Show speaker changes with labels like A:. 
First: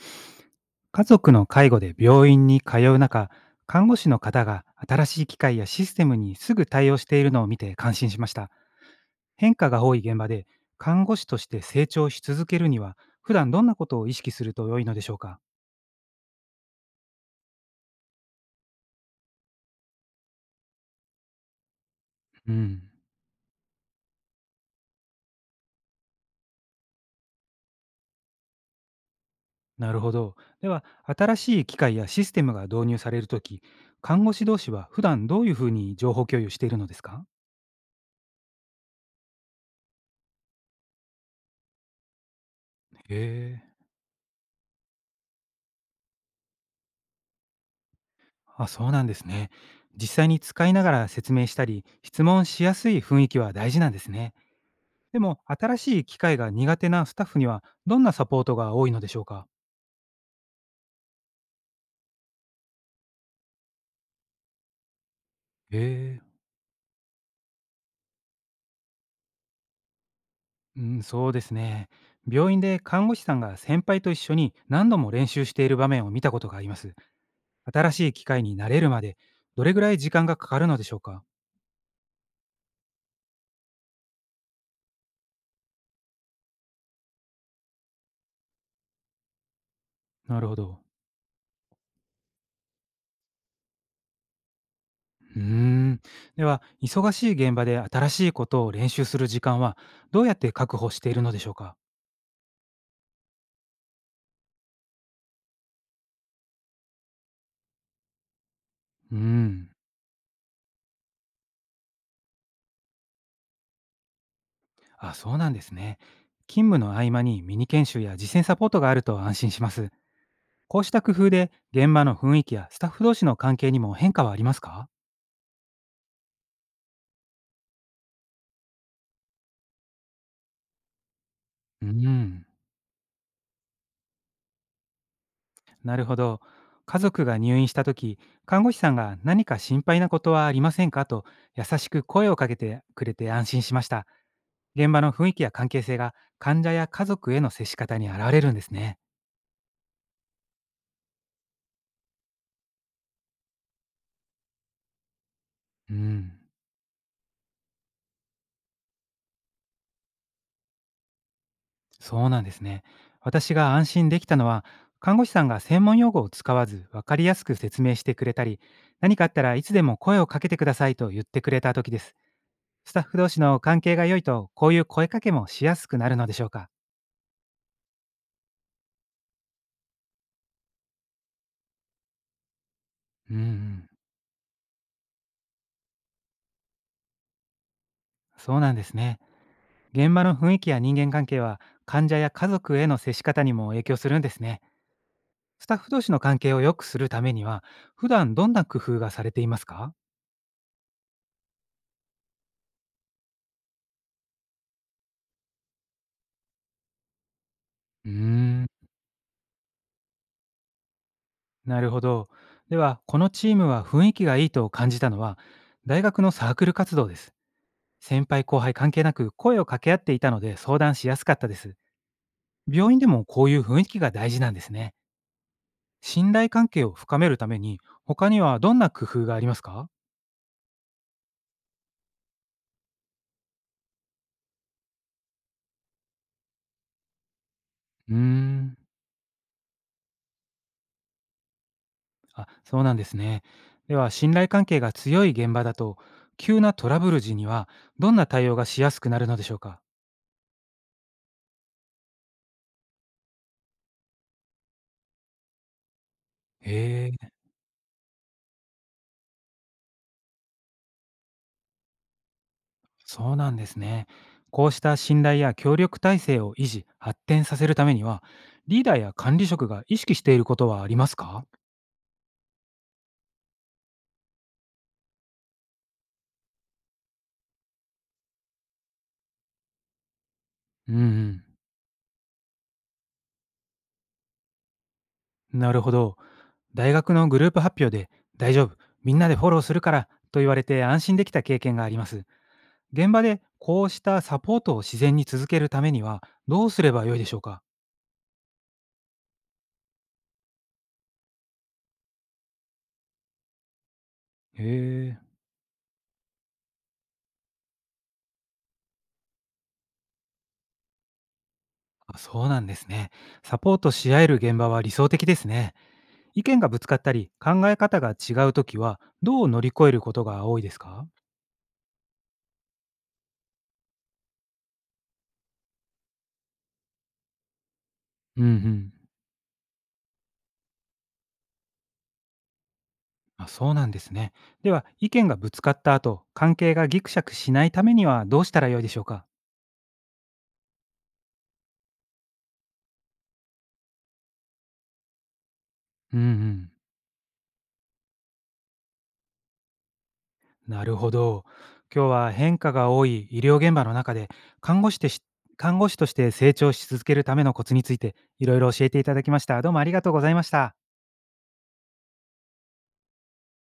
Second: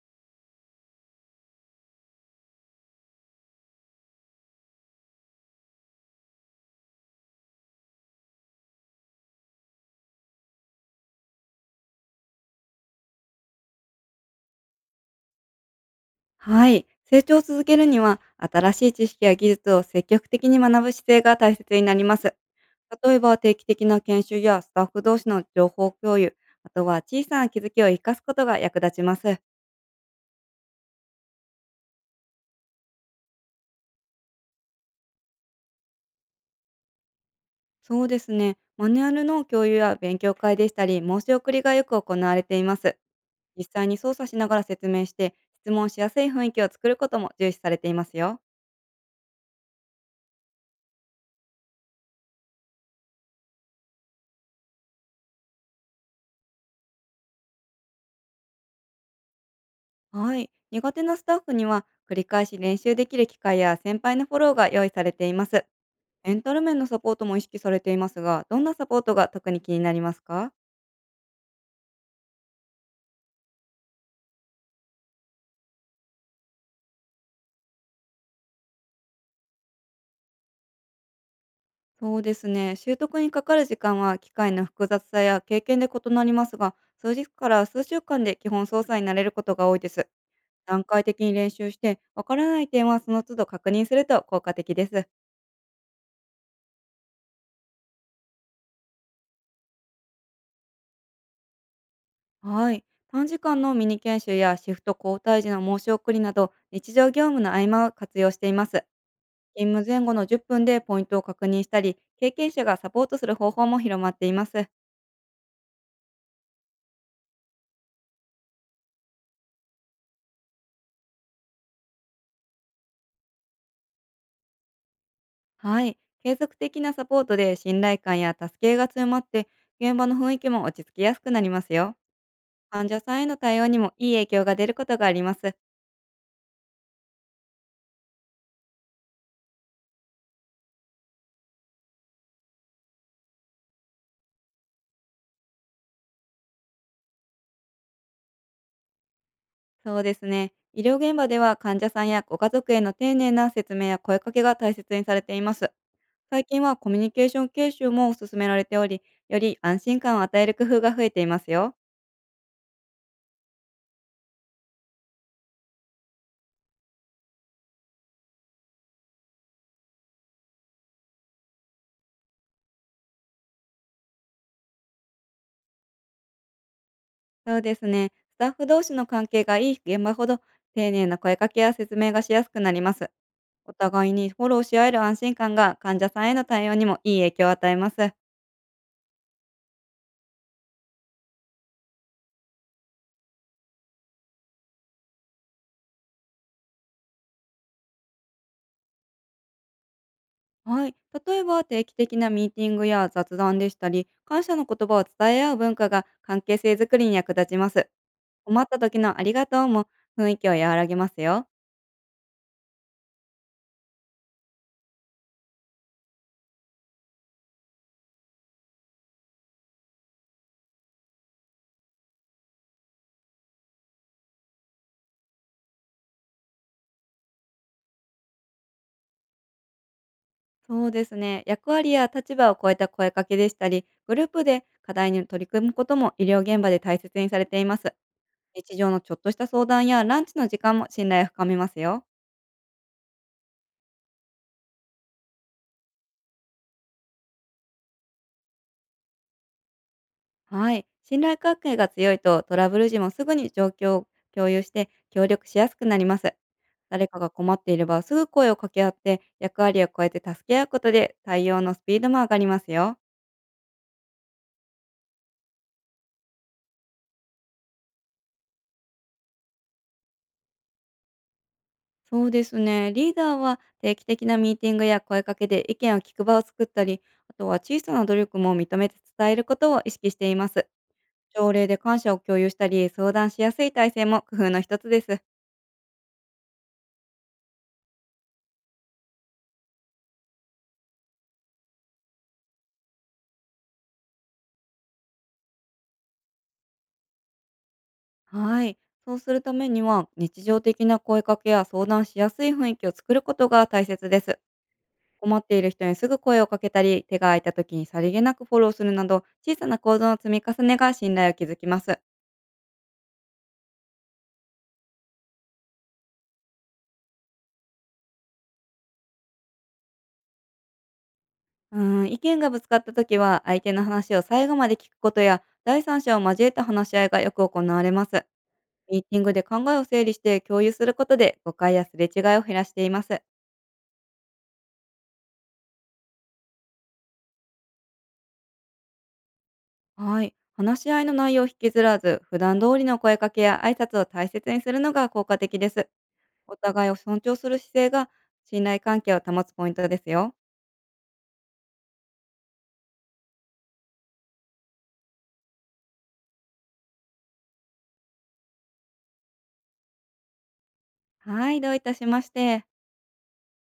A: 家族の介護で病院に通う中、看護師の方が新しい機械やシステムにすぐ対応しているのを見て感心しました。変化が多い現場で、看護師として成長し続けるには、普段どんなことを意識すると良いのでしょうか？
B: はい。成長を続けるには、新しい知識や技術を積極的に学ぶ姿勢が大切になります。
A: うん、
B: 例えば、定期的な研修やスタッフ同士の情報共有、あとは小さな気づきを生かすことが役立ちます。
A: なるほど。では、新しい機械やシステムが導入されるとき、看護師同士は普段どういうふうに情報共有しているのですか？
B: そうですね。マニュアルの共有や勉強会でしたり、申し送りがよく行われています。
A: へ
B: 実
A: え。
B: 際に操作しながら説明して、質問しやすい雰囲気を作ることも重視されていますよ。
A: あ、そうなんですね。実際に使いながら説明したり、質問しやすい雰囲気は大事なんですね。でも、新しい機械が苦手なスタッフには、どんなサポートが多いのでしょうか？
B: はい。苦手なスタッフには、繰り返し練習できる機会や先輩のフォローが用意されています。
A: え
B: メンタル面のサポートも意識されていますが、どんなサポートが特に気になりますか？
A: え、うん、そうですね。病院で看護師さんが先輩と一緒に何度も練習している場面を見たことがあります。新しい機械に慣れるまで、どれぐらい時間がかかるのでしょうか？
B: そうですね。習得にかかる時間は機械の複雑さや経験で異なりますが、数日から数週間で基本操作になれることが多いです。
A: なるほど。
B: 段階的に練習して、わからない点はその都度確認すると効果的です。
A: うーん。では、忙しい現場で新しいことを練習する時間は、どうやって確保しているのでしょうか？
B: はい。短時間のミニ研修やシフト交代時の申し送りなど、日常業務の合間を活用しています。
A: うん。
B: 勤務前後の10分でポイントを確認したり、経験者がサポートする方法も広まっています。
A: あ、そうなんですね。勤務の合間にミニ研修や実践サポートがあると安心します。こうした工夫で現場の雰囲気やスタッフ同士の関係にも変化はありますか？
B: はい。継続的なサポートで信頼感や助け合いが強まって、現場の雰囲気も落ち着きやすくなります
A: う
B: よ。
A: ん。
B: 患者さんへの対応にもいい影響が出ることがあります。
A: なるほど。家族が入院した時、看護師さんが何か心配なことはありませんかと優しく声をかけてくれて安心しました。現場の雰囲気や関係性が患者や家族への接し方に現れるんですね。
B: そうですね。医療現場では患者さんやご家族への丁寧な説明や声かけが大切にされています。
A: うん。
B: 最近はコミュニケーション研修も進められており、より安心感を与える工夫が増えていますよ。
A: そうなんですね。私が安心できたのは、看護師さんが専門用語を使わず分かりやすく説明してくれたり、何かあったらいつでも声をかけてくださいと言ってくれた時です。スタッフ同士の関係が良いと、こういう声かけもしやすくなるのでしょうか。
B: そうですね。スタッフ同士の関係がいい現場ほど、丁寧な声かけや説明がしやすくなります。
A: うんう
B: お
A: ん、
B: 互いにフォローし合える安心感が患者さんへの対応にもいい影響を与えます。
A: そうなんですね。現場の雰囲気や人間関係は、患者や家族への接し方にも影響するんですね。スタッフ同士の関係を良くするためには、普段どんな工夫がされていますか？
B: はい。例えば、定期的なミーティングや雑談でしたり、感謝の言葉を伝え合う文化が関係性づくりに役立ちます。
A: うー
B: 困
A: ん、
B: った時のありがとうも雰囲気を和らげますよ。
A: なるほど。では、このチームは雰囲気がいいと感じたのは、大学のサークル活動です。先輩後輩関係なく声を掛け合っていたので相談しやすかったです。病院でもこういう雰囲気が大事なんですね。信頼関係を深めるために、他にはどんな工夫がありますか？
B: そうですね。役割や立場を超えた声かけでしたり、グループで課題に取り組むことも医療現場で大切にされています。
A: うー
B: 日
A: ん。
B: 常のちょっとした相談やランチの時間も信頼を深めますよ。
A: あ、そうなんですね。では、信頼関係が強い現場だと、急なトラブル時にはどんな対応がしやすくなるのでしょうか？
B: はい。信頼関係が強いと、トラブル時もすぐに状況を共有して協力しやすくなります。誰
A: へ
B: かが
A: え。
B: 困っていればすぐ声を掛け合って、役割を超えて助け合うことで対応のスピードも上がりますよ。
A: そうなんですね。こうした信頼や協力体制を維持、発展させるためには、リーダーや管理職が意識していることはありますか？
B: そうですね。リーダーは定期的なミーティングや声かけで意見を聞く場を作ったり、あとは小さな努力も認めて伝えることを意識しています。
A: うん
B: 朝礼で感謝を共有したり、相談しやすい体制も工夫の一つです。
A: うん。なるほど。大学のグループ発表で、大丈夫、みんなでフォローするからと言われて安心できた経験があります。現場でこうしたサポートを自然に続けるためには、どうすればよいでしょうか？
B: はい。そうするためには、日常的な声かけや相談しやすい雰囲気を作ることが大切です。
A: へえ。
B: 困っている人にすぐ声をかけたり、手が空いた時にさりげなくフォローするなど、小さな行動の積み重ねが信頼を築きます。
A: あ、そうなんですね。サポートし合える現場は理想的ですね。意見がぶつかったり、考え方が違うときは、どう乗り越えることが多いですか？
B: うん、意見がぶつかった時は、相手の話を最後まで聞くことや、第三者を交えた話し合いがよく行われます。
A: うんうん。
B: ミーティングで考えを整理して共有することで、誤解やすれ違いを減らしています。
A: あ、そうなんですね。では、意見がぶつかった後、関係がギクシャクしないためにはどうしたらよいでしょうか？
B: はい。話し合いの内容を引きずらず、普段通りの声かけや挨拶を大切にするのが効果的です。
A: うんう
B: お
A: ん。
B: 互いを尊重する姿勢が信頼関係を保つポイントですよ。
A: なるほど。今日は変化が多い医療現場の中で看護師てし看護師として成長し続けるためのコツについていろいろ教えていただきました。どうもありがとうございました。
B: はい、どういたしまして。